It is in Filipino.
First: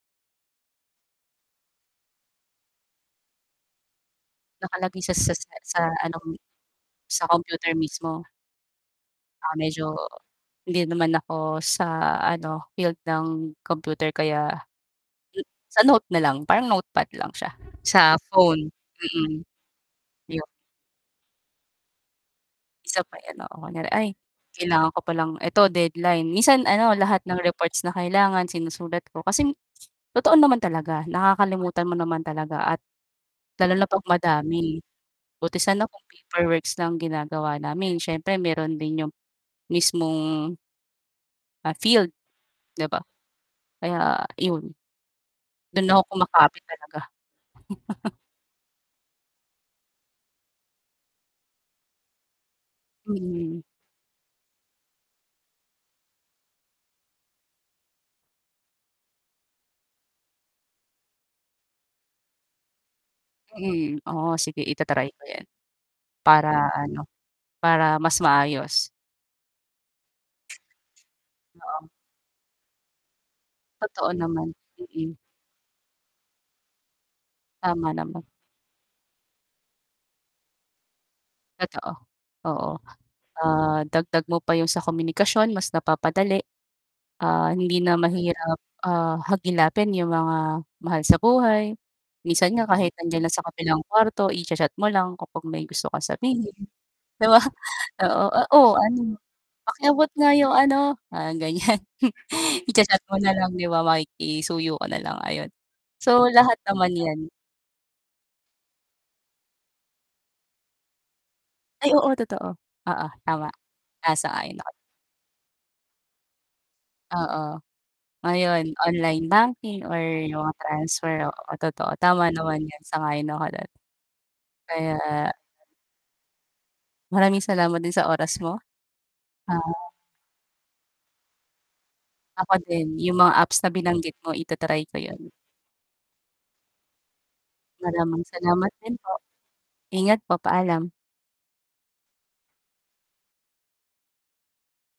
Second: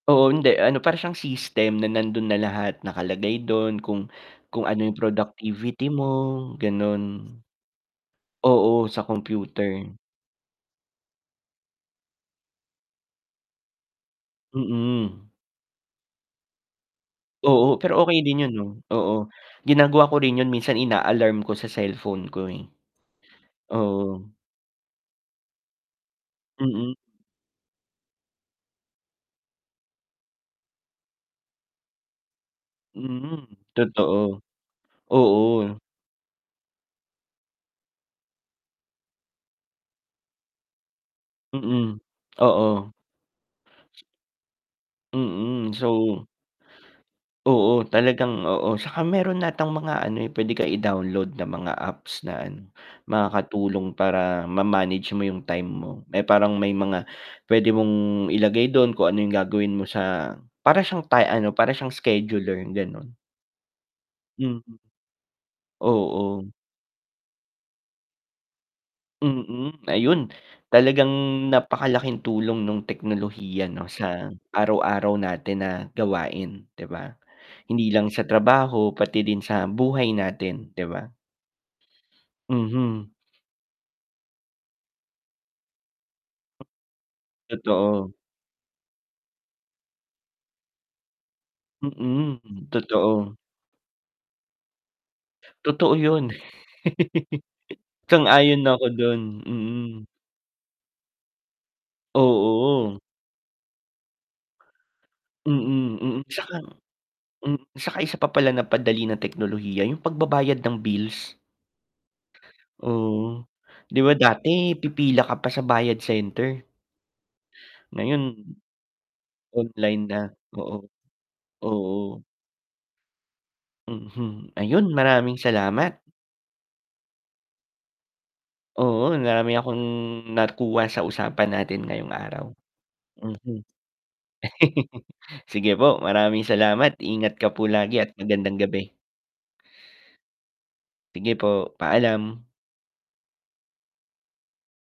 Oo hindi, ano, para siyang system na nandun na lahat. Nakalagay dun kung kung ano yung Nakalagay sa sa sa sa productivity mo ano? ganon. Sa computer mismo? Oo sa Ah, computer. medyo hindi naman ako, sa ano, field ng computer, kaya, Mm. sa note na lang, parang notepad lang siya Oo, pero sa okay din yun 'no? phone, Oo, mm, ginagawa ko rin 'yo yun minsan, ina-alarm ko sa cellphone ko eh, Isa pa yan, oo. Kunyari "Ay, oo. kailangan ko pa lang eto deadline." Minsan Mm. ano, lahat ng reports na kailangan sinusulat ko. Kasi totoo naman talaga, nakakalimutan mo naman talaga at Mm, lalo na pag totoo. madami. Buti Oo. sana kung paperworks lang ginagawa namin. Siyempre meron din 'yong mismong ah Mm, field, 'di oo. ba? Kaya iyon. Mm, Do'n na ako so kumakapit talaga. Oo, talagang oo. 'Tsaka meron atang mga ano eh, pwede ka i-download na mga apps na ano, Mhm. makakatulong para ma-manage mo yung time mo. May parang may mga, pwede mong ilagay dun kung ano yung gagawin mo sa para siyang ti ano, para siyang scheduler, ganon. Mm, oo sige, Mm, ita-try ko yan. oo. Para ano, para mas maayos. Mm, ayun. Talagang Oo. napakalaking tulong nung teknolohiya 'no, Totoo sa naman, araw-araw mm. natin na gawain, 'di ba? Hindi Tama lang nama sa trabaho pati din sa buhay natin, 'di ba? Totoo, oo. Mhm. Ah, dagdag mo pa yung sa komunikasyon, mas napapadali. Ah, hindi na Totoo. mahirap, ah, hagilapin yung mga mahal sa buhay. Minsan nga Mm, kahit nandiyan na totoo. sa kabilang kuwarto, i-cha-chat mo lang kapag may gusto Totoo kang 'yun. sabihin. 'Di ba? oo, oo, Sang-ayon "Oh na ako ano, dun, pakiabot mm. nga yung ano" parang ganyan, Oo. i-cha-chat mo na lang, 'di ba, makikisuyo ka na lang, ayon. Mm, mm. So, 'Tsaka lahat naman yan. m tsaka isa pa pala na padali na teknolohiya 'yung pagbabayad ng bills. Ay oo, totoo, oo Oo, tama, 'di ba dati, sumasang-ayon pipila ka pa sa bayad center? Oo. Ngayon Ayon, online banking or online na, yung oo, transfer oo, totoo. oo. Tama naman yan, sang-ayon ako do'n. Mhm, ayun, Kaya maraming salamat. Maraming salamat din sa oras mo. Oo, marami akong Ah. nakuha sa usapan natin ngayong araw. Ako din, yung mga Mhm. apps na binanggit mo, ita-try ko yun. Sige po, maraming salamat. Ingat ka po lagi at Maraming magandang salamat gabi. din po. Ingat po, paalam! Sige po, paalam!